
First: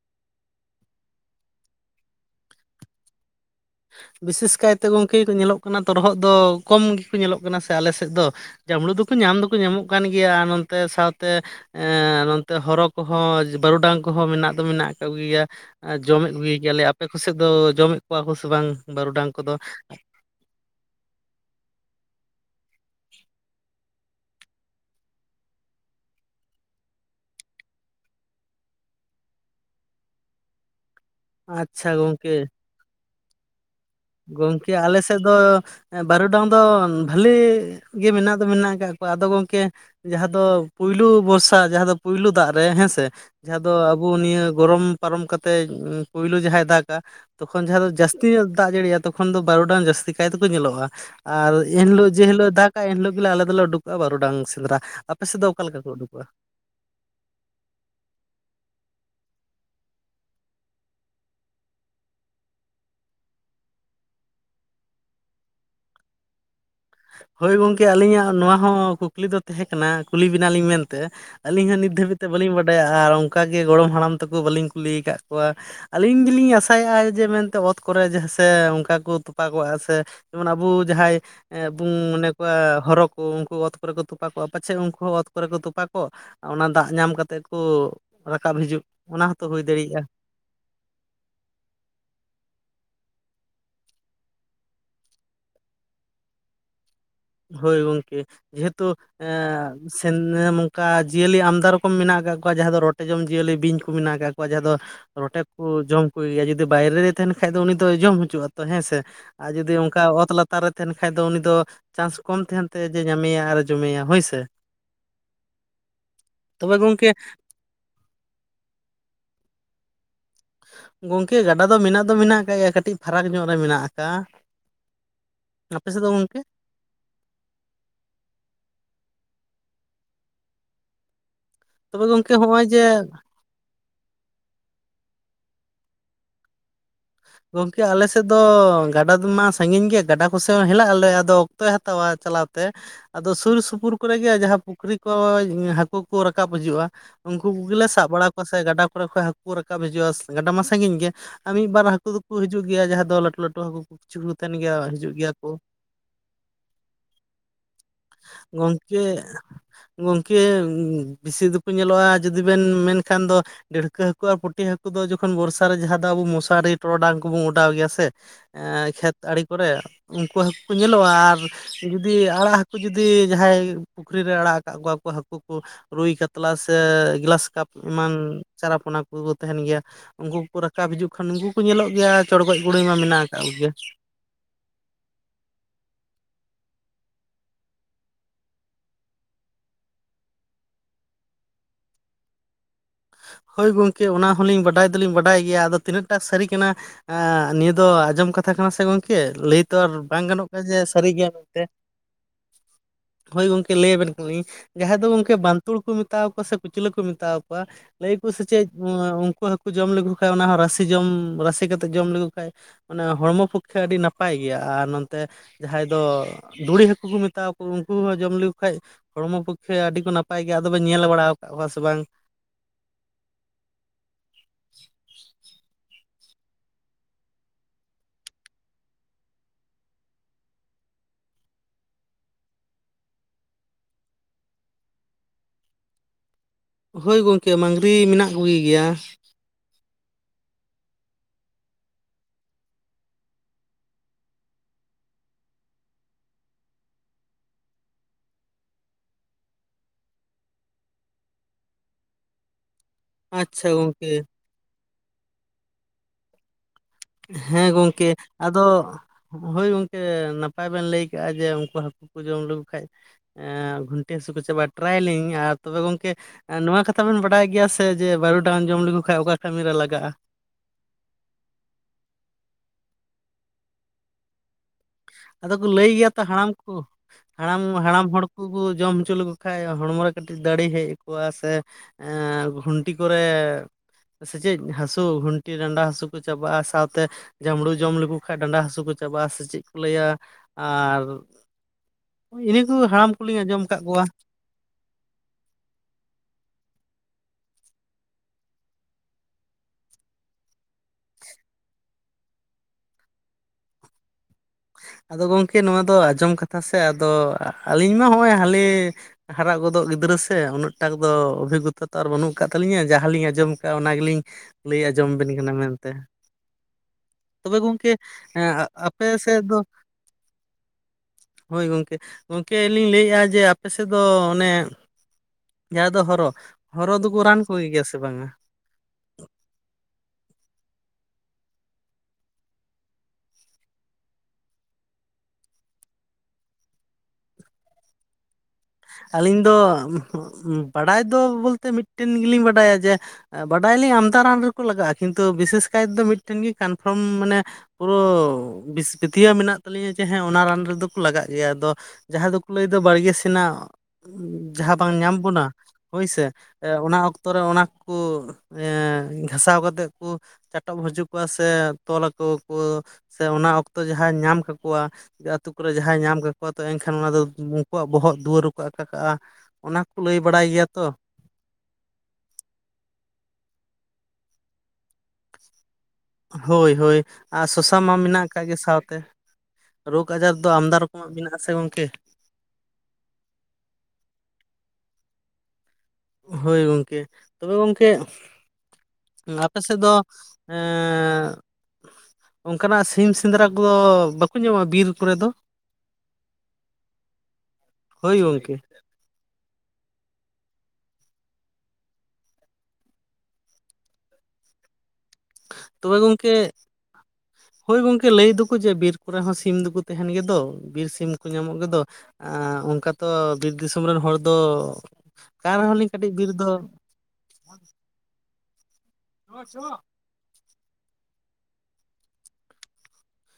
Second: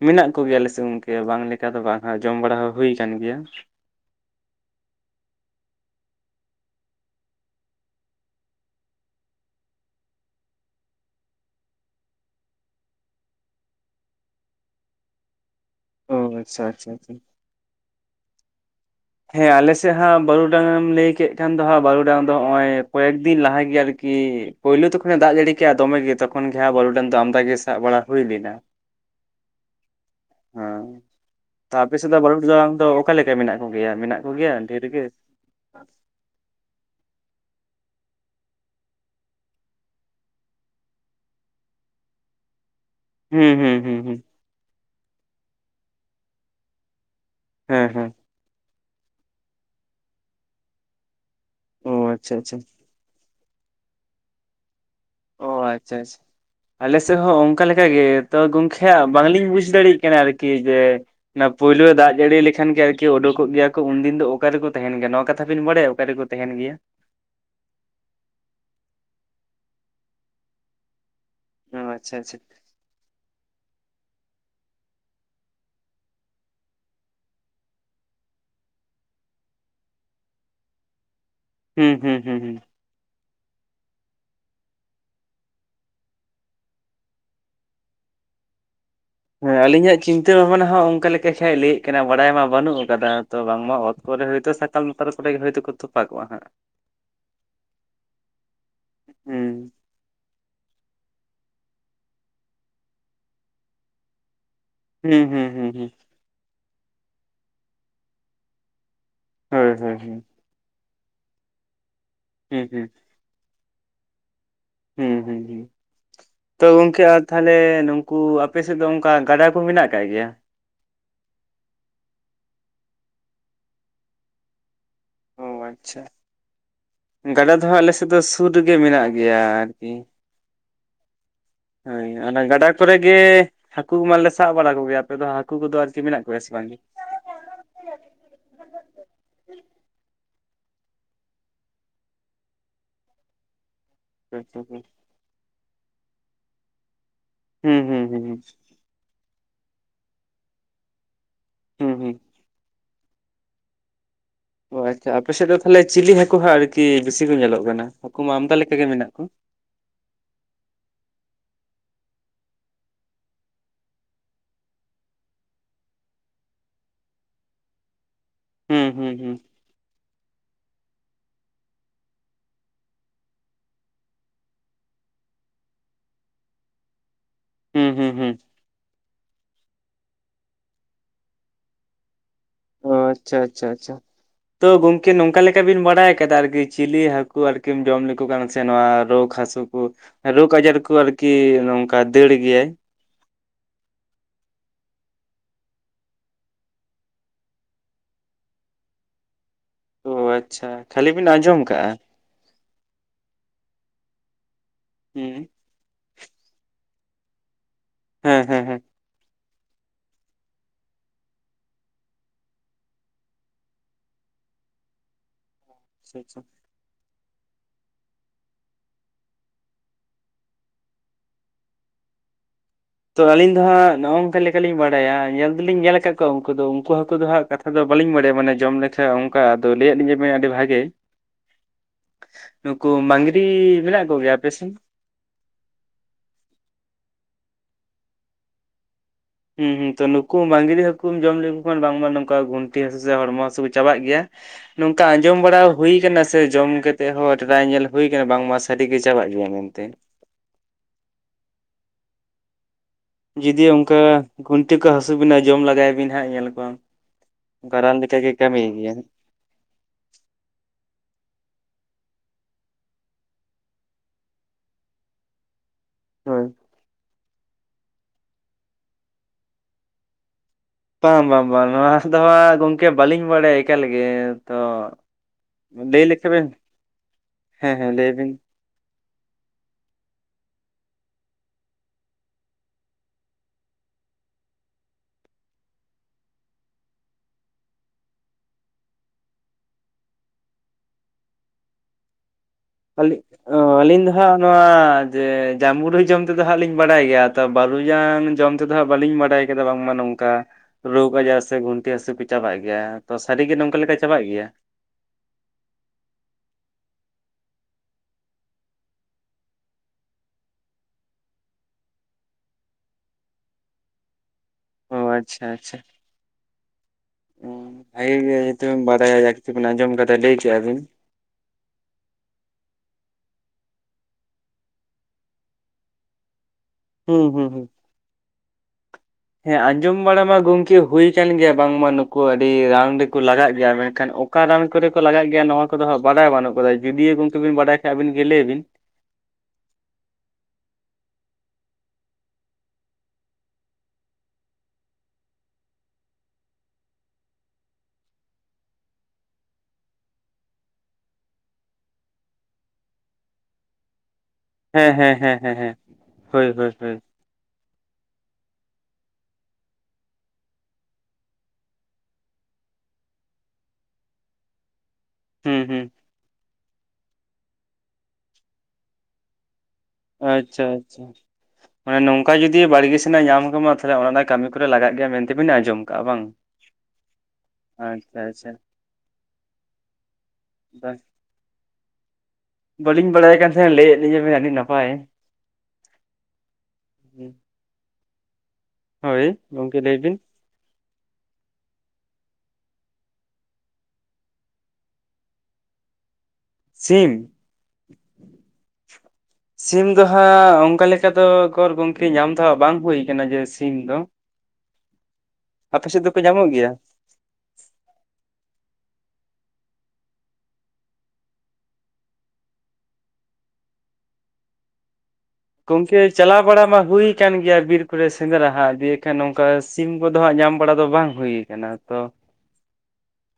ᱢᱮᱱᱟᱜ ᱠᱚ ᱜᱮᱭᱟ ᱟᱞᱮ ᱥᱮ ᱜᱚᱢᱠᱮ ᱵᱟᱝ ᱞᱮᱠᱟ ᱫᱚ ᱵᱟᱝ ᱡᱚᱢ ᱵᱟᱲᱟ ᱦᱚᱸ ᱦᱩᱭ ᱟᱠᱟᱱ ᱜᱮᱭᱟ ᱵᱤᱥᱮᱥ ᱠᱟᱭᱛᱮ ᱜᱚᱢᱠᱮ ᱠᱚ ᱧᱮᱞᱚᱜ ᱠᱟᱱᱟ ᱛᱚᱨᱚᱦᱚᱫ ᱫᱚ ᱠᱚᱢ ᱜᱮᱠᱚ ᱧᱮᱞᱚᱜ ᱠᱟᱱᱟ ᱥᱮ ᱟᱞᱮ ᱥᱮᱫ ᱫᱚ ᱡᱟᱢᱲᱩ ᱫᱚᱠᱚ ᱧᱟᱢ ᱫᱚᱠᱚ ᱧᱟᱢᱚᱜ ᱠᱟᱱ ᱜᱮᱭᱟ ᱟᱨ ᱱᱚᱱᱛᱮ ᱥᱟᱶᱛᱮ ᱮᱸ ᱱᱚᱛᱮ ᱦᱚᱨᱚ ᱠᱚᱦᱚᱸ ᱵᱟᱹᱨᱩᱰᱟᱝ ᱠᱚᱦᱚᱸ ᱢᱮᱱᱟᱜ ᱫᱚ ᱢᱮᱱᱟᱜ ᱠᱚᱜ ᱜᱮᱭᱟ ᱟᱨ ᱚ ᱡᱚᱢᱮᱫ ᱟᱪᱪᱷᱟ [inaudible] ᱜᱮᱭᱟᱞᱮ ᱟᱪᱪᱷᱟ ᱟᱯᱮ ᱟᱪᱪᱷᱟ ᱠᱚᱥᱮᱫ ᱫᱚ ᱡᱚᱢᱮᱫ ᱠᱚᱣᱟ ᱠᱚ ᱥᱮ ᱵᱟᱝ ᱵᱟᱹᱨᱩᱰᱟᱝ ᱦᱮᱸ ᱠᱚᱫᱚ? ᱟᱞᱮ ᱥᱮ ᱦᱚᱸ ᱵᱟᱨᱩ ᱵᱟᱹᱨᱩᱰᱟᱝ ᱮᱢ ᱞᱟᱹᱭ ᱠᱮᱫ ᱠᱷᱟᱱ ᱫᱚ ᱦᱟᱸᱜ ᱵᱟᱹᱨᱩᱰᱟᱝ ᱫᱚ ᱱᱚᱜᱚᱭ ᱠᱚᱭᱮᱠ ᱫᱤᱱ ᱞᱟᱦᱟ ᱜᱮ ᱟᱨᱠᱤ ᱯᱳᱭᱞᱳ ᱛᱚᱠᱷᱚᱱᱮ ᱫᱟᱜ ᱡᱟᱹᱲᱤ ᱠᱮᱜᱼᱟ ᱫᱚᱢᱮᱜ ᱜᱮ ᱛᱚᱠᱷᱚᱱ ᱜᱮ ᱦᱟᱸᱜ ᱵᱟᱹᱨᱩᱰᱟᱝ ᱫᱚ ᱟᱢᱫᱟ ᱜᱮ ᱥᱟᱵ ᱵᱟᱲᱟ ᱦᱩᱭ ᱞᱮᱱᱟ ᱦᱮᱸ [unintelligible] ᱛᱚ ᱟᱪᱪᱷᱟ ᱟᱯᱮ ᱥᱮᱫ ᱫᱚ ᱜᱚᱝᱠᱮ ᱵᱟᱹᱨᱩᱰᱟᱝ ᱫᱚ ᱚᱠᱟ ᱞᱮᱠᱟ ᱞᱮᱠᱟ ᱢᱮᱱᱟᱜ ᱠᱚ ᱜᱮᱭᱟ ᱢᱮᱱᱟᱜ ᱠᱚᱜᱮᱭᱟ ᱜᱚᱢᱠᱮ ᱰᱷᱮᱨ ᱟᱞᱮ ᱜᱮ ᱥᱮᱫ ᱫᱚ ᱵᱟᱹᱨᱩᱰᱟᱝ ᱫᱚ ᱵᱷᱟᱹᱞᱤ ᱜᱮ ᱢᱮᱱᱟᱜ ᱫᱚ ᱢᱮᱱᱟᱜ ᱟᱠᱟᱫ ᱠᱚᱣᱟ ᱟᱫᱚ ᱜᱚᱢᱠᱮ ᱡᱟᱦᱟᱸ ᱫᱚ ᱯᱩᱭᱞᱩ ᱵᱚᱨᱥᱟ ᱡᱟᱦᱟᱸ ᱫᱚ ᱯᱩᱭᱞᱩ ᱫᱟᱜ ᱨᱮ ᱦᱮᱸᱥᱮᱼᱼ ᱦᱩᱸ ᱡᱟᱦᱟᱸ ᱫᱚ ᱦᱩᱸ ᱦᱩᱸ ᱟᱵᱚ ᱦᱩᱸ ᱱᱤᱭᱟᱹ ᱜᱚᱨᱚᱢ ᱯᱟᱨᱚᱢ ᱠᱟᱛᱮᱜ ᱯᱳᱭᱞᱳ ᱡᱟᱦᱟᱸᱭ ᱫᱟᱜ ᱟᱠᱟ -ᱟ ᱾ ᱛᱚᱠᱷᱚᱱ ᱡᱟᱦᱟᱸ ᱦᱮᱸ ᱫᱚ ᱦᱮᱸ ᱡᱟᱹᱥᱛᱤ ᱧᱚᱜ ᱫᱟᱜ ᱡᱟᱹᱲᱤᱼᱟ ᱛᱚᱠᱷᱚᱱ ᱫᱚ ᱵᱟᱨᱩᱰᱟᱝ ᱡᱟᱹᱥᱛᱤ ᱠᱟᱭ ᱛᱮᱠᱚ ᱧᱮᱞᱚᱜᱼᱟ ᱟᱨᱼᱼ ᱮᱱ ᱚ ᱦᱤᱞᱳᱜ ᱡᱮ ᱟᱪᱪᱷᱟ ᱦᱤᱞᱳᱜ ᱟᱪᱪᱷᱟ ᱫᱟᱜᱟ ᱮᱱ ᱦᱤᱞᱳᱜ ᱜᱮ ᱟᱞᱮ ᱫᱚᱞᱮ ᱩᱰᱩᱠᱚᱜᱼᱟ ᱵᱟᱨᱩ ᱰᱟᱝ ᱥᱮᱸᱫᱽᱨᱟ᱾ ᱟᱯᱮ ᱥᱮᱫ ᱚ ᱫᱚ ᱚᱠᱟ ᱞᱮᱠᱟ ᱠᱚ ᱟᱪᱪᱷᱟ ᱟᱪᱪᱷᱟ ᱩᱰᱩᱠᱚᱜᱼᱟ? ᱟᱞᱮ ᱥᱮᱫ ᱦᱚᱸ ᱚᱱᱠᱟ ᱞᱮᱠᱟᱜᱮ ᱛᱚ ᱜᱚᱢᱠᱮ ᱵᱟᱝᱞᱤᱧ ᱵᱩᱡ ᱫᱟᱲᱮᱭᱟᱜ ᱠᱟᱱᱟ ᱟᱨᱠᱤ ᱡᱮᱼᱼ ᱚᱱᱟ ᱯᱳᱭᱞᱳ ᱫᱟᱜ ᱡᱟᱹᱲᱤ ᱞᱮᱠᱷᱟᱱ ᱜᱮ ᱟᱨᱠᱤ ᱩᱰᱩᱠᱚᱜ ᱜᱮᱭᱟ ᱠᱚ ᱩᱱᱫᱤᱱ ᱫᱚ ᱚᱠᱟ ᱨᱮᱠᱚ ᱛᱟᱦᱮᱱ ᱜᱮᱭᱟ ᱱᱚᱣᱟ ᱠᱟᱛᱷᱟ ᱵᱤᱱ ᱵᱟᱲᱟᱭᱟ ᱚᱠᱟ ᱨᱮᱠᱚᱼᱼ ᱛᱟᱦᱮᱱ ᱜᱮᱭᱟ᱾ ᱦᱳᱭ ᱜᱚᱢᱠᱮ ᱟᱹᱞᱤᱧᱟᱜ ᱱᱚᱣᱟ ᱦᱚᱸ ᱠᱩᱠᱞᱤ ᱫᱚ ᱛᱟᱦᱮᱸ ᱠᱟᱱᱟ ᱠᱩᱞᱤ ᱵᱮᱱᱟᱞᱤᱧ ᱢᱮᱱᱛᱮᱼᱼ ᱟᱹᱞᱤᱧ ᱚ ᱦᱚᱸ ᱱᱤᱛ ᱟᱪᱪᱷᱟ ᱫᱷᱟᱹᱵᱤᱡ ᱛᱮ ᱟᱪᱪᱷᱟ ᱵᱟᱹᱞᱤᱧ ᱵᱟᱰᱟᱭᱟ ᱟᱨ ᱚᱱᱠᱟᱜᱮ ᱜᱚᱲᱚᱢ ᱦᱟᱲᱟᱢ ᱛᱟᱠᱚ ᱵᱟᱹᱞᱤᱧ ᱠᱩᱞᱤ ᱟᱠᱟᱫ ᱠᱚᱣᱟᱼᱼ ᱟᱹᱞᱤᱧ ᱜᱮᱞᱤᱧ ᱟᱥᱟᱭᱮᱫᱼᱟ ᱡᱮ ᱢᱮᱱᱛᱮ ᱚᱛ ᱠᱚᱨᱮ ᱥᱮ ᱚᱱᱠᱟ ᱠᱚ ᱛᱚᱯᱟ ᱠᱚᱚᱜᱼᱟ ᱥᱮᱼᱼ ᱡᱮᱢᱚᱱ ᱟᱵᱚ ᱡᱟᱦᱟᱸᱭ ᱵᱚᱱ ᱦᱩᱸ ᱦᱩᱸ ᱢᱚᱱᱮ ᱦᱩᱸ ᱦᱩᱸ ᱠᱚᱣᱟ ᱦᱚᱨᱚᱜᱼᱼ ᱠᱚ ᱩᱱᱠᱩ ᱚᱛ ᱠᱚᱨᱮ ᱠᱚ ᱛᱚᱯᱟᱠᱚᱜᱼᱟ ᱯᱟᱪᱷᱮᱫ ᱩᱱᱠᱩ ᱦᱚᱸ ᱚᱛ ᱠᱚᱨᱮ ᱠᱚ ᱛᱚᱯᱟ ᱠᱚᱜ ᱚᱱᱟ ᱫᱟᱜ ᱧᱟᱢ ᱠᱟᱛᱮᱫ ᱠᱚ ᱨᱟᱠᱟᱵ ᱦᱤᱡᱩᱜ ᱚᱱᱟ ᱦᱚᱸᱛᱚ ᱦᱮᱸ ᱦᱩᱭ ᱫᱟᱲᱮᱭᱟᱜᱼᱟ ᱟᱞᱤᱧᱟᱜ ᱪᱤᱱᱛ ᱪᱤᱱᱛᱟᱹ ᱵᱷᱟᱵᱱᱟ ᱦᱚᱸ ᱚᱱᱠᱟ ᱞᱮᱠᱟ ᱠᱷᱟᱱ ᱞᱟᱹᱭᱮᱫ ᱠᱟᱱᱟ ᱵᱟᱲᱟᱭ ᱢᱟ ᱵᱟᱹᱱᱩᱜ ᱟᱠᱟᱫᱟ ᱛᱚ ᱵᱟᱝᱢᱟ ᱚᱛ ᱠᱚᱨᱮ ᱦᱳᱭᱛᱳ [unintelligible] ᱼᱼ [unintelligible] ᱜᱚᱴᱟ ᱜᱮ ᱦᱚᱭᱛᱚ ᱠᱚ ᱛᱚᱯᱟᱜᱚᱜᱼᱟ ᱦᱟᱸᱜᱼᱼ ᱦᱳᱭ ᱜᱚᱝᱠᱮ ᱡᱮᱦᱮᱛᱩ ᱦᱩᱸ ᱦᱮᱸᱻ ᱼᱼ ᱥᱮᱱ ᱱᱚᱝᱠᱟ ᱡᱤᱭᱟᱹᱞᱤ ᱟᱢᱫᱟ ᱨᱚᱠᱚᱢ ᱢᱮᱱᱟᱜ ᱟᱠᱟᱫ ᱠᱚᱣᱟ ᱡᱟᱦᱟᱸ ᱫᱚ ᱨᱚᱴᱮ ᱡᱚᱢ ᱡᱤᱭᱟᱹᱞᱤ ᱵᱤᱧ ᱠᱚ ᱢᱮᱱᱟᱜ ᱟᱠᱟᱫ ᱠᱚᱣᱟ ᱡᱟᱦᱟᱸ ᱫᱚᱼᱼ ᱦᱩᱸ ᱨᱚᱴᱮ ᱦᱩᱸ ᱠᱚ ᱦᱩᱸ ᱦᱩᱸ ᱡᱚᱢ ᱠᱚ ᱜᱮᱭᱟ ᱡᱩᱫᱤ ᱵᱟᱭᱨᱮ ᱨᱮᱭ ᱛᱟᱦᱮᱱ ᱠᱷᱟᱡ ᱫᱚ ᱩᱱᱤ ᱫᱚ ᱡᱚᱢ ᱦᱚᱪᱚᱼᱟ ᱛᱚ ᱦᱮᱸᱥᱮ ᱟᱨ ᱦᱳᱭ ᱡᱩᱫᱤ ᱦᱳᱭ ᱚᱱᱠᱟ ᱦᱳᱭ ᱚᱛ ᱞᱟᱛᱟᱨ ᱨᱮ ᱛᱟᱦᱮᱱ ᱠᱷᱟᱡ ᱫᱚ ᱩᱱᱤ ᱫᱚ ᱪᱟᱱᱥ ᱠᱚᱢ ᱦᱩᱸ ᱛᱟᱦᱮᱱ ᱛᱟᱭ ᱦᱩᱸ ᱡᱮ ᱧᱟᱢᱮᱭᱟ ᱟᱨᱼᱼ ᱡᱚᱢᱮᱭᱟ ᱦᱳᱭ ᱥᱮ᱾ ᱦᱩᱸ ᱦᱩᱸ ᱦᱩᱸ ᱛᱚ ᱜᱚᱝᱠᱮ ᱟᱨ ᱛᱟᱦᱞᱮ ᱱᱚ ᱼᱼ ᱟᱯᱮᱥᱮᱫ ᱫᱚ ᱚᱱᱠᱟ ᱜᱟᱰᱟ ᱠᱚ ᱢᱮᱱᱟᱜ ᱟᱠᱟᱫ ᱜᱮᱭᱟ᱾ ᱜᱚᱝᱠᱮ ᱜᱟᱰᱟ ᱫᱚ ᱢᱮᱱᱟᱜ ᱫᱚ ᱢᱮᱱᱟᱜ ᱟᱠᱟᱫ ᱜᱮᱭᱟ ᱠᱟᱹᱴᱤᱡ ᱯᱷᱟᱨᱟᱠ ᱧᱚᱜ ᱨᱮ ᱢᱮᱱᱟᱜ ᱟᱠᱟᱜ-ᱟ᱾ ᱚ ᱟᱪᱷᱟ ᱜᱟᱰᱟ ᱫᱚ ᱦᱟᱸᱜ ᱟᱞᱮ ᱥᱮᱫ ᱫᱚ ᱥᱩᱨ ᱨᱮᱜᱮ ᱢᱮᱱᱟᱜ ᱜᱮᱭᱟ ᱟᱨᱠᱤᱼᱼ ᱛᱚᱵᱮ ᱦᱳᱭ ᱜᱚᱝᱠᱮ ᱚᱱᱟ ᱦᱚᱸᱜᱼᱚᱭ ᱜᱟᱰᱟ ᱡᱮ ᱠᱚᱨᱮ ᱜᱮᱼᱼ ᱦᱟᱹᱠᱩ ᱠᱚ ᱢᱟᱞᱮ ᱥᱟᱵ ᱵᱟᱲᱟ ᱠᱚᱜᱮᱭᱟ᱾ ᱟᱯᱮ ᱫᱚ ᱦᱟᱹᱠᱩ ᱠᱚᱫᱚ ᱟᱨᱠᱤ ᱢᱮᱱᱟᱜ ᱠᱚᱜᱭᱟ ᱥᱮ ᱵᱟᱝᱜᱮ? ᱜᱚᱢᱠᱮ ᱟᱞᱮ ᱥᱮᱫ ᱫᱚ ᱜᱟᱰᱟ ᱫᱚ ᱢᱟ ᱥᱟᱺᱜᱤᱧ ᱜᱮᱭᱟ ᱜᱟᱰᱟ ᱠᱚ ᱥᱮᱫ ᱦᱚᱸ ᱦᱮᱱᱟᱜ ᱟᱞᱮ ᱟᱫᱚᱼᱼ ᱚᱠᱛᱚᱭ ᱦᱟᱛᱟᱣᱟ ᱪᱟᱞᱟᱣᱛᱮ ᱟᱫᱚ ᱥᱩᱨ ᱥᱩᱯᱩᱨᱼᱼ ᱠᱚᱨᱮ ᱜᱮ ᱦᱩᱸ ᱡᱟᱦᱟᱸ ᱦᱩᱸ ᱯᱩᱠᱷᱨᱤ ᱠᱚ ᱦᱟᱹᱠᱩ ᱠᱚ ᱨᱟᱠᱟᱵ ᱦᱤᱡᱩᱜᱼᱟᱼᱼ ᱩᱱᱠᱩ ᱠᱚ ᱜᱮ ᱞᱮ ᱦᱩᱸ ᱥᱟᱵ ᱦᱩᱸ ᱦᱩᱸ ᱵᱟᱲᱟ ᱦᱩᱸ ᱠᱚᱣᱟ ᱥᱮ ᱜᱟᱰᱟ ᱠᱚ ᱨᱮ ᱠᱷᱚᱡ ᱦᱟᱹᱠᱩ ᱠᱚ ᱨᱟᱠᱟᱵ ᱦᱤᱡᱩᱜᱼᱟ [unintelligible] ᱜᱟᱰᱟ ᱢᱟ ᱥᱟᱜᱤᱧ ᱜᱮ‌ ᱟᱨ ᱢᱤᱫᱵᱟᱨ ᱦᱩᱸ ᱦᱟᱹᱠᱩᱼᱼ ᱦᱩᱸ ᱦᱤᱡᱩᱜ ᱜᱮᱭᱟ ᱡᱟᱦᱟᱸ ᱫᱚ ᱞᱟᱹᱴᱩ ᱞᱟᱹᱴᱩ ᱦᱟᱹᱠᱩᱼᱼ ᱠᱤᱪᱷᱩ ᱠᱚ ᱛᱟᱦᱮᱸᱱ ᱜᱮᱭᱟ ᱚ ᱟᱪᱪᱷᱟ ᱦᱤᱡᱩᱜ ᱜᱮᱭᱟ ᱟᱯᱮ ᱠᱚ ᱥᱮᱫ ᱫᱚ ᱛᱟᱦᱚᱞᱮ ᱪᱤᱞᱤ ᱦᱟᱹᱠᱩ ᱦᱟᱸᱜ ᱟᱨᱠᱤ ᱵᱤᱥᱤ ᱠᱚ ᱧᱮᱞᱚᱜ ᱠᱟᱱᱟ? ᱦᱟᱹᱠᱩ ᱢᱟ ᱟᱢᱫᱟ ᱞᱮᱠᱟ ᱜᱮ ᱢᱮᱱᱟᱜ ᱠᱚᱼᱼ ᱜᱚᱢᱠᱮ ᱵᱮᱥᱤ ᱫᱚ ᱠᱚ ᱧᱮᱞᱚᱜᱼᱟ ᱡᱩᱫᱤ ᱵᱮᱱ ᱢᱮᱱᱠᱷᱟᱱ ᱫᱚᱼᱼ ᱰᱟᱹᱲᱠᱟᱹ ᱦᱟᱹᱠᱩ ᱟᱨ ᱯᱩᱴᱤ ᱦᱟᱹᱠᱩ ᱫᱚ ᱡᱚᱠᱷᱚᱱ ᱵᱚᱨᱥᱟ ᱨᱮ ᱡᱟᱦᱟᱸ ᱫᱚ ᱟᱵᱚ ᱢᱚᱥᱟᱨᱤᱼᱼ ᱴᱚᱨᱚᱰᱟᱝ ᱠᱚᱵᱚᱱ ᱚᱰᱟᱣ ᱜᱮᱭᱟ ᱥᱮ ᱦᱩᱸ ᱠᱷᱮᱛ ᱦᱩᱸ ᱦᱩᱸ ᱟᱲᱮ ᱠᱚᱨᱮ ᱩᱱᱠᱩ ᱦᱟᱹᱠᱩ ᱠᱚ ᱧᱮᱞᱚᱜᱼᱟ ᱟᱨᱼᱼ ᱡᱩᱫᱤ ᱟᱲᱟᱜ ᱦᱟᱹᱠᱩ ᱡᱩᱫᱤ ᱡᱟᱦᱟᱸᱭ ᱯᱩᱠᱷᱨᱤ ᱨᱮ ᱟᱲᱟᱜ ᱟᱠᱟᱫ ᱠᱚᱣᱟ ᱠᱚ ᱦᱟᱹᱠᱩ ᱠᱚᱼᱼ ᱨᱩᱭ ᱠᱟᱛᱞᱟ ᱥᱮ ᱜᱞᱟᱥ ᱠᱟᱯ ᱦᱩᱸ ᱦᱩᱸ ᱮᱢᱟᱱ ᱦᱩᱸ ᱪᱟᱨᱟᱯᱚᱱᱟ ᱠᱚ ᱠᱚ ᱛᱟᱦᱮᱸᱱ ᱜᱮᱭᱟᱼᱼ ᱩᱱᱠᱩ ᱠᱚ ᱠᱚ ᱨᱟᱠᱟᱵ ᱦᱤᱡᱩᱜ ᱠᱷᱟᱱ ᱩᱱᱠᱩ ᱠᱚ ᱧᱮᱞᱚᱜ ᱜᱮᱭᱟ ᱪᱚᱲᱜᱚᱡ ᱜᱳᱲᱳᱭ ᱢᱟ ᱚ ᱢᱮᱱᱟᱜ ᱟᱪᱪᱷᱟ ᱟᱠᱟᱫ ᱠᱚ ᱟᱪᱪᱷᱟ ᱜᱮ᱾ ᱟᱪᱪᱷᱟ ᱛᱚ ᱜᱚᱢᱠᱮ ᱱᱚᱝᱠᱟ ᱞᱮᱠᱟ ᱵᱤᱱ ᱵᱟᱲᱟᱭ ᱟᱠᱟᱫᱟ ᱟᱨ ᱠᱤ ᱪᱤᱞᱤ ᱦᱟᱹᱠᱩ ᱟᱨᱠᱤᱢ ᱡᱚᱢ ᱞᱮᱠᱚ ᱠᱷᱟᱱ ᱥᱮ ᱱᱚᱣᱟ ᱨᱳᱜᱽ ᱦᱟᱹᱥᱩ ᱠᱚᱼᱼ ᱨᱳᱜᱽ ᱟᱡᱟᱨ ᱠᱚ ᱟᱨᱠᱤ ᱱᱚᱝᱠᱟ ᱫᱟᱹᱲ ᱜᱮᱭᱟᱭ᱾ ᱦᱳᱭ ᱜᱚᱝᱠᱮ ᱚᱱᱟ ᱦᱚᱸᱞᱤᱧ ᱵᱟᱰᱟᱭ ᱫᱚᱞᱤᱧ ᱵᱟᱰᱟᱭ ᱜᱮᱭᱟ ᱟᱫᱚ ᱛᱤᱱᱟᱹᱜ ᱴᱟᱜ ᱥᱟᱹᱨᱤ ᱠᱟᱱᱟᱼᱼ ᱟ ᱱᱤᱭᱟᱹ ᱫᱚ ᱟᱸᱡᱚᱢ ᱠᱟᱛᱷᱟ ᱠᱟᱱᱟ ᱥᱮ ᱜᱚᱝᱠᱮ ᱞᱟᱹᱭ ᱼᱼ ᱛᱚ ᱟᱨ ᱵᱟᱝ ᱚ ᱜᱟᱱᱚᱜ ᱠᱟᱱᱟ ᱟᱪᱪᱷᱟ ᱡᱮ ᱥᱟᱹᱨᱤ ᱠᱷᱟᱹᱞᱤ ᱵᱤᱱ ᱜᱮᱭᱟ ᱟᱸᱡᱚᱢ ᱢᱮᱱᱛᱮ᱾ ᱠᱟᱜᱼᱟ ᱦᱳᱭ ᱜᱚᱝᱠᱮ ᱞᱟᱹᱭ ᱟᱵᱮᱱ ᱠᱟᱱᱟᱞᱤᱧ ᱡᱟᱦᱟᱸᱭ ᱫᱚ ᱜᱚᱢᱠᱮ ᱦᱩᱸ [unintelligible] ᱼᱼ [unintelligible] ᱠᱚ ᱢᱮᱛᱟ ᱠᱚᱣᱟ ᱥᱮ ᱠᱩᱪᱞᱟᱹ ᱠᱚ ᱢᱮᱛᱟ ᱠᱚᱣᱟ ᱞᱟᱹᱭ ᱟᱠᱚ ᱥᱮ ᱦᱮᱸ ᱦᱮᱸ ᱪᱮᱫ ᱦᱮᱸ ᱩᱱᱠᱩ ᱦᱟᱹᱠᱩᱼᱼ ᱡᱚᱢ ᱞᱮᱠᱚ ᱠᱷᱟᱱ ᱚᱱᱟ ᱦᱚᱸ ᱨᱟᱥᱮ ᱡᱚᱢ ᱨᱟᱥᱮ ᱠᱟᱛᱮᱫ ᱡᱚᱢ ᱞᱮᱠᱚ ᱠᱷᱟᱱᱼᱼ ᱢᱟᱱᱮ ᱦᱚᱲᱢᱚ ᱯᱚᱠᱠᱷᱮ ᱟᱹᱰᱤ ᱱᱟᱯᱟᱭ ᱜᱮᱭᱟ ᱟᱨ ᱱᱚᱛᱮ ᱡᱟᱦᱟᱸᱭ ᱫᱚ ᱟᱪᱪᱷᱟ ᱟᱪᱪᱷᱟ ᱫᱩᱲᱤ ᱦᱟᱹᱠᱩ ᱠᱚ ᱢᱮᱛᱟ ᱼᱼ [unintelligible] ᱠᱚ ᱩᱱᱠᱩ ᱦᱚᱸ ᱡᱚᱢ ᱞᱮᱠᱚ ᱠᱷᱟᱡ ᱦᱚᱲᱢᱚ ᱯᱚᱠᱠᱷᱮ ᱟᱹᱰᱤ ᱠᱚ ᱱᱟᱯᱟᱭ ᱜᱮᱭᱟ ᱟᱫᱚ ᱵᱮᱱ ᱧᱮᱞ ᱵᱟᱲᱟ ᱟᱠᱟᱫ ᱠᱚᱣᱟ ᱥᱮ ᱵᱟᱝᱼᱼ ᱛᱚ ᱟᱞᱤᱧ ᱫᱚ ᱦᱟᱸᱜ ᱱᱚᱜᱼᱚ ᱱᱚᱝᱠᱟ ᱞᱮᱠᱟᱞᱤᱧ ᱵᱟᱲᱟᱭᱟ ᱧᱮᱞ ᱫᱚᱞᱤᱧ ᱧᱮᱞ ᱟᱠᱟᱫ ᱼᱼ ᱩᱱᱠᱩ ᱫᱚ ᱩᱱᱠᱩ ᱦᱟᱹᱠᱩ ᱫᱚ ᱦᱟᱸᱜ ᱠᱟᱛᱷᱟ ᱫᱚ ᱵᱟᱹᱞᱤᱧ ᱵᱟᱲᱟᱭᱟ ᱢᱟᱱᱮ ᱡᱚᱢ ᱞᱮᱠᱷᱟᱱ ᱚᱱᱠᱟ ᱟᱫᱚ ᱞᱟᱹᱭ ᱟᱫ ᱞᱤᱧᱟ ᱵᱮᱱ ᱢᱮ ᱟᱹᱰᱤ ᱵᱷᱟᱜᱮᱼᱼ [unintelligible] ᱼᱼ ᱱᱩᱠᱩ ᱢᱟᱝᱨᱤ ᱢᱮᱱᱟᱜ ᱠᱚ ᱜᱮᱭᱟ ᱟᱯᱮ ᱥᱮᱱ ᱦᱳᱭ ᱜᱚᱝᱠᱮ ᱢᱟᱝᱨᱤ ᱢᱮᱱᱟᱜ ᱠᱚ ᱜᱮ ᱜᱮᱭᱟ ᱦᱩᱸ ᱦᱩᱸ ᱛᱚ ᱱᱩᱠᱩ ᱢᱟᱝᱨᱤ ᱦᱟᱠᱩᱢ ᱡᱚᱢ ᱞᱮᱠᱚ ᱠᱷᱟᱱ ᱵᱟᱝᱢᱟ ᱱᱚᱝᱠᱟ ᱜᱳᱱᱴᱷᱮ ᱦᱟᱥᱳ ᱥᱮ ᱦᱚᱲᱢᱚ ᱦᱟᱥᱳ ᱠᱚ ᱪᱟᱵᱟᱜ ᱜᱮᱭᱟ ᱱᱚᱝᱠᱟ ᱟᱸᱡᱚᱢ ᱵᱟᱲᱟ ᱦᱩᱭ ᱠᱟᱱᱟ ᱥᱮ ᱡᱚᱢ ᱠᱟᱛᱮᱜ ᱦᱚᱸ ᱴᱨᱟᱭ ᱧᱮᱞ ᱦᱩᱭ ᱠᱟᱱᱟ ᱵᱟᱝ ᱢᱟ ᱥᱟᱹᱨᱤ ᱜᱮ ᱪᱟᱵᱟᱜ ᱜᱮᱭᱟ ᱢᱮᱱᱛᱮ ᱡᱩᱫᱤ ᱟᱪᱪᱷᱟ ᱚᱱᱠᱟ ᱜᱚᱝᱠᱮ ᱜᱳᱱᱴᱷᱮ ᱠᱚ ᱦᱟᱥᱳ ᱵᱤᱱᱟ ᱡᱚᱢ ᱞᱟᱜᱟᱭ ᱵᱤᱱ ᱦᱟᱜ ᱧᱮᱞ ᱠᱚᱣᱟᱢ ᱦᱮᱸ ᱚᱱᱠᱟ ᱨᱟᱱ ᱜᱚᱢᱠᱮ ᱞᱮᱠᱟ ᱜᱮ ᱟᱫᱚ ᱠᱟᱹᱢᱤᱭ ᱜᱮᱭᱟ ᱦᱳᱭ ᱜᱚᱝᱠᱮ ᱱᱟᱯᱟᱭ ᱵᱮᱱ ᱞᱟᱹᱭ ᱠᱟᱜᱼᱟ ᱡᱮ ᱩᱱᱠᱩ ᱦᱟᱹᱠᱩ ᱠᱚ ᱡᱚᱢ ᱞᱮᱠᱚ ᱠᱷᱟᱡ [unintelligible] ᱴᱨᱟᱭᱟᱤᱧ ᱛᱚᱵᱮ ᱜᱚᱝᱠᱮ ᱦᱳᱭ ᱱᱚᱣᱟ ᱠᱟᱛᱷᱟ ᱵᱮᱱ ᱵᱟᱰᱟᱭ ᱜᱮᱭᱟ ᱥᱮ ᱡᱮ ᱵᱟᱨᱩᱰᱟᱝ ᱡᱚᱢ ᱞᱮᱠᱚ ᱠᱷᱟᱡ ᱚᱠᱟ ᱠᱟᱹᱢᱤ ᱨᱮ ᱞᱟᱜᱟᱜᱼᱟ ᱵᱟᱝ ᱵᱟᱝ ᱵᱟᱝ ᱱᱚᱣᱟ ᱫᱚ ᱦᱟᱸᱜ ᱜᱚᱝᱠᱮ ᱵᱟᱹᱞᱤᱧ ᱵᱟᱲᱟᱭᱟ ᱮᱠᱟᱞ ᱜᱮ ᱛᱚ ᱟᱫᱚ ᱠᱚ ᱞᱟᱹᱭ ᱜᱮᱭᱟ ᱛᱚ ᱞᱮᱠᱷᱟᱱ ᱵᱮᱱ ᱦᱟᱲᱟᱢ ᱠᱚ ᱦᱟᱲᱟᱢ ᱦᱮᱸ ᱦᱮᱸ ᱦᱟᱲᱟᱢ ᱞᱟᱹᱭ ᱦᱚᱲ ᱵᱤᱱ᱾ ᱠᱚ [unintelligible] ᱡᱚᱢ ᱦᱚᱪᱚ ᱞᱮᱠᱚ ᱠᱷᱟᱡ ᱦᱚᱲᱢᱚ ᱨᱮ ᱠᱟᱹᱴᱤᱡ ᱫᱟᱲᱮ ᱦᱮᱡ ᱟᱠᱚᱜᱼᱟ ᱥᱮ ᱜᱩᱱᱴᱤ ᱠᱚᱨᱮ ᱥᱮ ᱪᱮᱫ ᱦᱟᱥᱳ ᱜᱷᱩᱱᱴᱤ ᱰᱟᱸᱰᱟ ᱦᱟᱥᱳ ᱠᱚ ᱪᱟᱵᱟᱜᱼᱟ ᱥᱟᱶᱛᱮ ᱡᱟᱢᱲᱳ ᱡᱚᱢ ᱞᱮᱠᱚ ᱠᱷᱟᱡ ᱰᱟᱸᱰᱟ ᱦᱟᱥᱳ ᱠᱚ ᱪᱟᱵᱟᱜᱼᱟ ᱥᱮ ᱪᱮᱫ ᱠᱚ ᱞᱟᱹᱭᱟ ᱟᱨ ᱤᱱᱟᱹ ᱠᱚ ᱦᱟᱲᱟᱢ ᱟᱹᱞᱤᱧ ᱠᱚᱞᱤᱧ ᱚ ᱟᱸᱡᱚᱢ ᱠᱟᱜ ᱟᱹᱞᱤᱧ ᱠᱚᱣᱟ ᱫᱚ ᱦᱟᱸᱜ ᱱᱚᱣᱟ ᱡᱮ ᱡᱟᱢᱵᱲᱩ ᱡᱚᱢ ᱛᱮᱫᱚ ᱦᱟᱜ ᱞᱤᱧ ᱵᱟᱲᱟᱭ ᱜᱮᱭᱟ ᱛᱚ ᱵᱟᱨᱩ ᱡᱟᱝ ᱡᱚᱢ ᱛᱮᱫᱚ ᱦᱟᱜ ᱵᱟᱹᱞᱤᱧ ᱵᱟᱰᱟᱭ ᱛᱮᱫᱚ ᱵᱟᱝᱢᱟ ᱱᱚᱝᱠᱟ ᱨᱳᱜᱽ ᱟᱡᱟᱨ ᱥᱮ ᱜᱷᱩᱱᱴᱷᱤ ᱦᱟᱹᱥᱩ ᱠᱚ ᱪᱟᱵᱟᱜ ᱜᱮᱭᱟ ᱛᱚ ᱥᱟᱹᱨᱤ ᱜᱮ ᱱᱚᱝᱠᱟ ᱞᱮᱠᱟ ᱪᱟᱵᱟᱜ ᱜᱮᱭᱟ ᱟᱫᱚ ᱜᱚᱢᱠᱮ ᱱᱚᱣᱟ ᱫᱚ ᱟᱸᱡᱚᱢ ᱠᱟᱛᱷᱟ ᱥᱮ ᱟᱫᱚ ᱟᱹᱞᱤᱧ ᱢᱟ ᱦᱚᱜᱼᱚᱭ ᱦᱟᱹᱞᱮ ᱦᱟᱨᱟ ᱜᱚᱫᱚᱜ ᱜᱤᱫᱽᱨᱟᱹ ᱥᱮ ᱩᱱᱟᱹᱜ ᱴᱟᱠ ᱫᱚ ᱚᱵᱷᱤᱜᱚᱛᱟ ᱛᱚ ᱟᱨ ᱵᱟᱹᱱᱩᱜ ᱠᱟᱜ ᱛᱟᱹᱞᱤᱧᱟ ᱡᱟᱦᱟᱸ ᱞᱤᱧ ᱟᱸᱡᱚᱢ ᱠᱟᱜᱼᱟ ᱚᱱᱟ ᱜᱮᱞᱤᱧ ᱞᱟᱹᱭ ᱚ ᱟᱸᱡᱚᱢ ᱵᱤᱱ ᱟᱪᱪᱷᱟ ᱠᱟᱱᱟ ᱟᱪᱪᱷᱟ ᱢᱮᱱᱛᱮ ᱛᱚᱵᱮ ᱜᱚᱢᱠᱮ ᱟᱯᱮ ᱥᱮᱫ ᱪᱮᱜ ᱫᱚ ᱵᱤᱱ ᱟᱸᱡᱚᱢ ᱠᱟᱫᱟ ᱞᱮ ᱠᱮᱭᱟ ᱵᱤᱱ ᱦᱳᱭ ᱜᱚᱢᱠᱮ, ᱜᱚᱢᱠᱮ ᱞᱟᱹᱭᱮᱜ-ᱟ ᱡᱮ ᱟᱯᱮᱥᱮᱫ ᱫᱚ ᱚᱱᱮ ᱡᱟᱦᱟ ᱫᱚ ᱦᱚᱨᱚ, ᱦᱚᱨᱚ ᱫᱚᱠᱚ ᱦᱩᱸ ᱨᱟᱱ ᱦᱩᱸ ᱦᱩᱸ ᱠᱚᱜᱮ ᱜᱮᱭᱟ ᱥᱮ ᱵᱟᱝ ᱼᱟ ᱦᱮᱸ ᱟᱸᱡᱚᱢ ᱵᱟᱲᱟ ᱢᱟ ᱜᱚᱝᱠᱮ ᱦᱳᱭ ᱠᱟᱱ ᱜᱮᱭᱟ ᱵᱟᱝᱢᱟ ᱱᱩᱠᱩ ᱟᱹᱰᱤ ᱨᱟᱱ ᱨᱮᱠᱚ ᱞᱟᱜᱟᱜ ᱜᱮᱭᱟ ᱢᱮᱱᱠᱷᱟᱱ ᱚᱠᱟ ᱨᱟᱱ ᱠᱚᱨᱮ ᱠᱚ ᱞᱟᱜᱟᱜ ᱜᱮᱭᱟ ᱱᱚᱣᱟ ᱠᱚᱫᱚ ᱦᱟᱜ ᱵᱟᱰᱟᱭ ᱵᱟᱹᱱᱩᱜ ᱠᱟᱫᱟ ᱡᱩᱫᱤᱭᱳ ᱜᱚᱢᱠᱮ ᱵᱤᱱ ᱵᱟᱰᱟᱭ ᱠᱷᱟᱡ ᱟᱹᱵᱤᱱ ᱜᱮ ᱞᱮᱵᱤᱱ ᱟᱹᱞᱤᱧ ᱫᱚ ᱵᱟᱰᱟᱭ ᱫᱚ ᱵᱚᱞᱛᱮ ᱢᱤᱫᱴᱮᱱ ᱜᱮᱞᱤᱧ ᱵᱟᱰᱟᱭᱟ ᱡᱮ ᱵᱟᱰᱟᱭᱞᱤᱧ ᱟᱢᱫᱟ ᱨᱟᱱ ᱨᱮᱠᱚ ᱞᱟᱜᱟᱜᱼᱟ ᱠᱤᱱᱛᱩ ᱵᱤᱥᱮᱥ ᱠᱟᱭᱛᱮ ᱢᱤᱫᱴᱮᱱ ᱜᱮ ᱠᱟᱱᱯᱷᱨᱚᱢ ᱢᱟᱱᱮ ᱯᱩᱨᱟᱹ ᱯᱟᱹᱛᱭᱟᱹᱣ ᱢᱮᱱᱟᱜ ᱛᱟᱞᱤᱧᱟ ᱡᱮ ᱦᱮᱸ ᱚᱱᱟ ᱨᱟᱱ ᱨᱮᱫᱚ ᱠᱚ ᱞᱟᱜᱟᱜ ᱜᱮᱭᱟ ᱟᱫᱚ ᱡᱟᱦᱟ ᱫᱚᱠᱚ ᱞᱟᱹᱭᱫᱟ ᱵᱟᱲᱜᱮ ᱥᱮᱱᱟᱜ ᱡᱟᱦᱟ ᱦᱮᱸ ᱵᱟᱝ ᱦᱮᱸ ᱧᱟᱢ ᱦᱮᱸ ᱵᱚᱱᱟ ᱦᱮᱸ ᱦᱮᱸ ᱦᱳᱭᱥᱮ ᱦᱳᱭ ᱦᱳᱭ ᱦᱳᱭ ᱚᱱᱟ ᱚᱠᱛᱚᱨᱮ ᱚᱱᱟ ᱠᱚ ᱮ ᱜᱷᱟᱥᱟᱣ ᱠᱟᱛᱮᱜ ᱠᱚ ᱪᱟᱴᱚᱜ ᱦᱚᱪᱚ ᱠᱚᱣᱟ ᱥᱮ ᱛᱚᱞ ᱟᱠᱚ ᱣᱟᱠᱚ ᱥᱮ ᱚᱱᱟ ᱚᱠᱛᱚ ᱡᱟᱦᱟ ᱧᱟᱢ ᱠᱟᱠᱚᱣᱟ ᱟᱹᱛᱩ ᱦᱩᱸ ᱠᱚᱨᱮ ᱦᱩᱸ ᱡᱟᱦᱟᱭ ᱧᱟᱢ ᱠᱟᱠᱚᱣᱟ ᱛᱚ ᱮᱱᱠᱷᱟᱱ ᱚᱱᱟ ᱫᱚ ᱩᱱᱠᱩᱣᱟᱜ ᱵᱚᱦᱚᱜ ᱫᱩᱣᱟᱹᱨ ᱨᱮᱠᱚ ᱟᱠᱟ ᱠᱟᱜᱼᱟ ᱚᱱᱟ ᱞᱟᱹᱭ ᱵᱟᱲᱟᱭ ᱟᱪᱪᱷᱟ ᱜᱮᱭᱟ ᱛᱚ ᱟᱪᱪᱷᱟ ᱢᱟᱱᱮ ᱱᱚᱝᱠᱟ ᱡᱩᱫᱤ ᱵᱟᱲᱜᱮ ᱥᱮᱱᱟᱜ ᱧᱟᱢ ᱠᱟᱢᱟ ᱛᱟᱦᱚᱞᱮ ᱚᱱᱟ ᱨᱮᱱᱟᱜ ᱠᱟᱹᱢᱤ ᱠᱚᱨᱮ ᱞᱟᱜ ᱜᱮᱭᱟ ᱢᱮᱱ ᱦᱳᱭ ᱦᱳᱭ ᱟ ᱥᱚᱥᱟ ᱢᱟ ᱟᱪᱪᱷᱟ ᱢᱮᱱᱟᱜ ᱠᱟᱜ ᱟᱪᱪᱷᱟ ᱜᱮ ᱥᱟᱶᱛᱮ ᱨᱳᱜᱽ ᱟᱡᱟᱨ ᱫᱚ ᱟᱢᱫᱟ ᱨᱚᱠᱚᱢᱟᱜ ᱢᱮᱱᱟᱜ ᱟᱥᱮ ᱜᱚᱝᱠᱮ ᱵᱟᱹᱞᱤᱧ ᱵᱟᱲᱟᱭ ᱠᱟᱱ ᱛᱟᱦᱮᱸᱱᱟ ᱞᱟᱹᱭ ᱟᱜ ᱞᱤᱧᱟᱵᱤᱱ ᱟᱹᱰᱤ ᱱᱟᱯᱟᱭ ᱦᱳᱭ ᱜᱚᱝᱠᱮ ᱛᱚᱵᱮ ᱜᱚᱝᱠᱮ ᱦᱳᱭ ᱟᱯᱮ ᱥᱮᱫ ᱜᱚᱝᱠᱮ ᱫᱚ ᱞᱟᱹᱭ ᱵᱤᱱ ᱮᱻ ᱚᱱᱠᱟᱱᱟᱜ ᱥᱤᱢ ᱥᱮᱸᱫᱽᱨᱟ ᱠᱚ ᱵᱟᱠᱚ ᱧᱟᱢᱚᱜ-ᱟ ᱵᱤᱨ ᱠᱚᱨᱮ ᱫᱚ ᱥᱤᱢ ᱦᱳᱭ ᱜᱚᱝᱠᱮ ᱥᱤᱢ ᱫᱚ ᱦᱟᱜ ᱚᱱᱠᱟ ᱞᱮᱠᱟ ᱫᱚ ᱠᱚᱨ ᱜᱚᱢᱠᱮ ᱧᱟᱢ ᱫᱚ ᱦᱟᱜ ᱵᱟᱝ ᱦᱳᱭ ᱠᱟᱱᱟ ᱡᱮ ᱥᱤᱢ ᱫᱚ ᱟᱯᱮ ᱛᱚᱵᱮ ᱥᱮᱫ ᱫᱚᱠᱚ ᱧᱟᱢᱚᱜ ᱜᱚᱝᱠᱮᱪ ᱜᱮᱭᱟ ᱦᱳᱭ ᱜᱚᱝᱠᱮ ᱞᱟᱹᱭᱮᱫ ᱫᱚᱠᱚ ᱡᱮ ᱵᱤᱨ ᱠᱚᱨᱮ ᱦᱚᱸ ᱥᱤᱢ ᱫᱚᱠᱚ ᱛᱟᱦᱮᱱ ᱜᱮᱫᱚ ᱵᱤᱨ ᱥᱤᱢ ᱠᱚ ᱧᱟᱢᱚᱜ ᱜᱮᱫᱚ ᱮᱜ ᱚᱱᱠᱟ ᱛᱚ ᱵᱤᱨ ᱫᱤᱥᱚᱢ ᱨᱮᱱ ᱦᱚᱲ ᱫᱚ ᱠᱟᱱ ᱨᱮᱦᱚᱸ ᱞᱤᱧ ᱜᱚᱝᱠᱮ ᱠᱟᱹᱴᱤᱡ ᱵᱤᱨ ᱪᱟᱞᱟᱣ ᱫᱚ ᱵᱟᱲᱟ ᱢᱟ ᱦᱩᱭ ᱠᱟᱱ ᱜᱮᱭᱟ ᱵᱤᱨ ᱠᱚᱨᱮ ᱥᱮᱸᱫᱽᱨᱟ ᱦᱟᱸᱜ ᱫᱤᱭᱮ ᱠᱷᱟᱱ ᱱᱚᱝᱠᱟ ᱥᱤᱢ ᱩᱱᱠᱩ ᱫᱚ ᱦᱟᱸᱜ ᱧᱟᱢ ᱵᱟᱲᱟ ᱫᱚ ᱵᱟᱝ ᱦᱩᱭᱩ ᱠᱟᱱᱟ ᱛᱚ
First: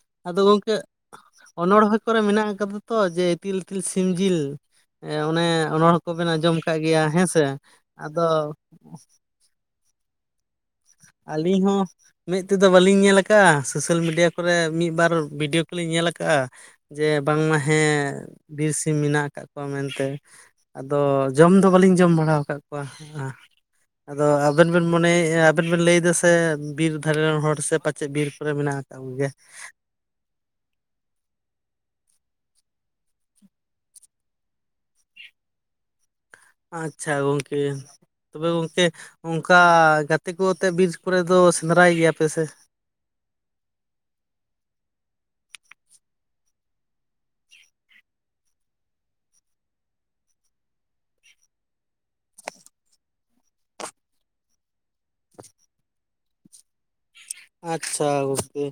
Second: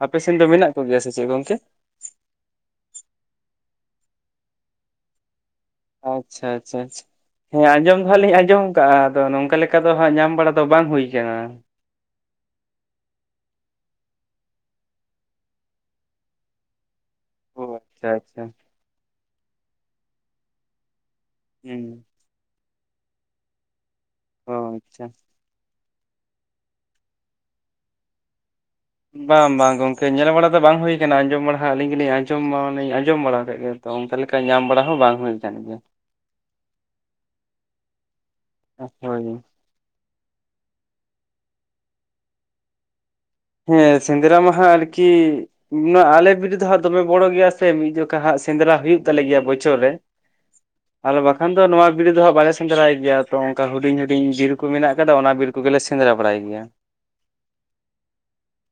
ᱟᱯᱮ ᱥᱮᱱ ᱟᱫᱚ ᱫᱚ ᱢᱮᱱᱟᱜ ᱜᱚᱝᱠᱮ ᱠᱚᱜᱮᱭᱟ ᱥᱮ ᱪᱮᱫ ᱜᱚᱝᱠᱮ ᱚᱱᱚᱬᱦᱮ ᱠᱚᱨᱮ ᱢᱮᱱᱟᱜ ᱟᱠᱟᱫᱟ ᱛᱚ ᱡᱮ ᱤᱛᱤᱞ ᱤᱛᱤᱞ ᱥᱤᱢ ᱡᱤᱞ ᱚᱱᱮ ᱚᱱᱚᱬᱦᱮ ᱠᱚᱵᱮᱱ ᱟᱪᱪᱷᱟ ᱟᱸᱡᱚᱢ ᱠᱟᱜ ᱟᱪᱪᱷᱟ ᱜᱮᱭᱟ ᱟᱪᱪᱷᱟ ᱦᱮᱸ ᱥᱮ ᱟᱫᱚ ᱚᱱᱠᱟ ᱫᱚ ᱦᱟᱜ ᱧᱟᱢ ᱵᱟᱲᱟ ᱫᱚ ᱵᱟᱝ ᱦᱩᱭ ᱠᱟᱱᱟ ᱟᱹᱞᱤᱧ ᱦᱚᱸ ᱢᱮᱫ ᱛᱮᱫᱚ ᱵᱟᱹᱞᱤᱧ ᱧᱮᱞ ᱠᱟᱜᱼᱟ ᱥᱳᱥᱟᱞ ᱢᱤᱰᱤᱭᱟ ᱠᱚᱨᱮ ᱢᱤᱫ ᱵᱟᱨ ᱵᱷᱤᱰᱭᱳ ᱠᱚᱞᱤᱧ ᱧᱮᱞ ᱠᱟᱜᱼᱟ ᱡᱮ ᱵᱟᱝᱢᱟ ᱚ ᱦᱮᱸ ᱟᱪᱪᱷᱟ ᱟᱪᱪᱷᱟ ᱵᱤᱨ ᱥᱤᱢ ᱢᱮᱱᱟᱜ ᱟᱠᱟᱫ ᱠᱚᱣᱟ ᱢᱮᱱᱛᱮ ᱟᱫᱚ ᱡᱚᱢ ᱫᱚ ᱦᱩᱸ ᱵᱟᱹᱞᱤᱧ ᱡᱚᱢ ᱵᱟᱲᱟ ᱟᱠᱟᱫ ᱠᱚᱣᱟ ᱟᱫᱚ ᱚ ᱟᱵᱮᱱ ᱵᱮᱱ ᱟᱪᱪᱷᱟ ᱢᱚᱱᱮᱭᱮᱫᱼᱟ ᱟᱵᱮᱱ ᱵᱮᱱ ᱞᱟᱹᱭ ᱫᱟ ᱥᱮ ᱵᱤᱨ ᱫᱷᱟᱨᱮ ᱨᱮᱱ ᱦᱚᱲ ᱥᱮ ᱯᱟᱪᱮᱫ ᱵᱤᱨ ᱠᱚᱨᱮ ᱢᱮᱱᱟᱜ ᱟᱠᱟᱫ ᱠᱚᱜᱮᱭᱟ ᱵᱟᱝ ᱵᱟᱝ ᱜᱚᱝ ᱠᱮ ᱧᱮᱞ ᱵᱟᱲᱟ ᱫᱚ ᱵᱟᱝ ᱦᱩᱭ ᱟᱠᱟᱱᱟ ᱟᱸᱡᱚᱢ ᱵᱟᱲᱟ ᱟᱞᱤᱧ ᱜᱮᱞᱤᱧ ᱟᱸᱡᱚᱢ ᱢᱟᱞᱤᱧ ᱟᱸᱡᱚᱢ ᱵᱟᱲᱟ ᱠᱟᱜ ᱜᱮᱭᱟ ᱛᱚ ᱚᱱᱠᱟ ᱞᱮᱠᱟ ᱧᱟᱢ ᱵᱟᱲᱟ ᱦᱚᱸ ᱵᱟᱝ ᱦᱩᱭ ᱟᱠᱟᱱ ᱜᱮᱭᱟ ᱟᱪᱪᱷᱟ ᱜᱚᱝᱠᱮ ᱛᱚᱵᱮ ᱜᱚᱝᱠᱮ ᱦᱳᱭ ᱚᱱᱠᱟ ᱜᱟ ᱜᱟᱛᱮ ᱠᱚ ᱟᱛᱮᱫ ᱵᱤᱡ ᱠᱚᱨᱮ ᱫᱚ ᱥᱮᱸᱫᱽᱨᱟᱭ ᱜᱮᱭᱟᱯᱮ ᱥᱮ ᱦᱮᱸ ᱥᱮᱸᱫᱽᱨᱟ ᱢᱟᱦᱟ ᱟᱨᱠᱤ ᱱᱚᱣᱟ ᱟᱞᱮ ᱵᱤᱨ ᱫᱚ ᱦᱟᱸᱜ ᱫᱚᱢᱮ ᱵᱚᱲᱚ ᱜᱮᱭᱟ ᱥᱮ ᱢᱤᱫ ᱡᱚᱠᱷᱟ ᱦᱟᱸᱜ ᱥᱮᱸᱫᱽᱨᱟ ᱦᱩᱭᱩᱜ ᱛᱟᱞᱮ ᱜᱮᱭᱟ ᱵᱚᱪᱷᱚᱨ ᱨᱮ ᱟᱫᱚ ᱵᱟᱠᱷᱟᱱ ᱫᱚ ᱱᱚᱣᱟ ᱵᱤᱨ ᱫᱚ ᱦᱟᱜ ᱵᱟᱞᱮ ᱥᱮᱫᱽᱨᱟᱭ ᱜᱮᱭᱟ ᱛᱚ ᱚᱱᱠᱟ ᱦᱩᱰᱤᱧ ᱦᱩᱰᱤᱧ ᱵᱤᱨ ᱠᱚ ᱢᱮᱱᱟᱜ [unintelligible] ᱚᱱᱟ ᱵᱤᱨ ᱠᱚᱜᱮᱞᱮ ᱥᱮᱸᱫᱽᱨᱟ ᱵᱟᱲᱟᱭ ᱜᱮᱭᱟ ᱟᱪᱪᱷᱟ ᱜᱚᱢᱠᱮ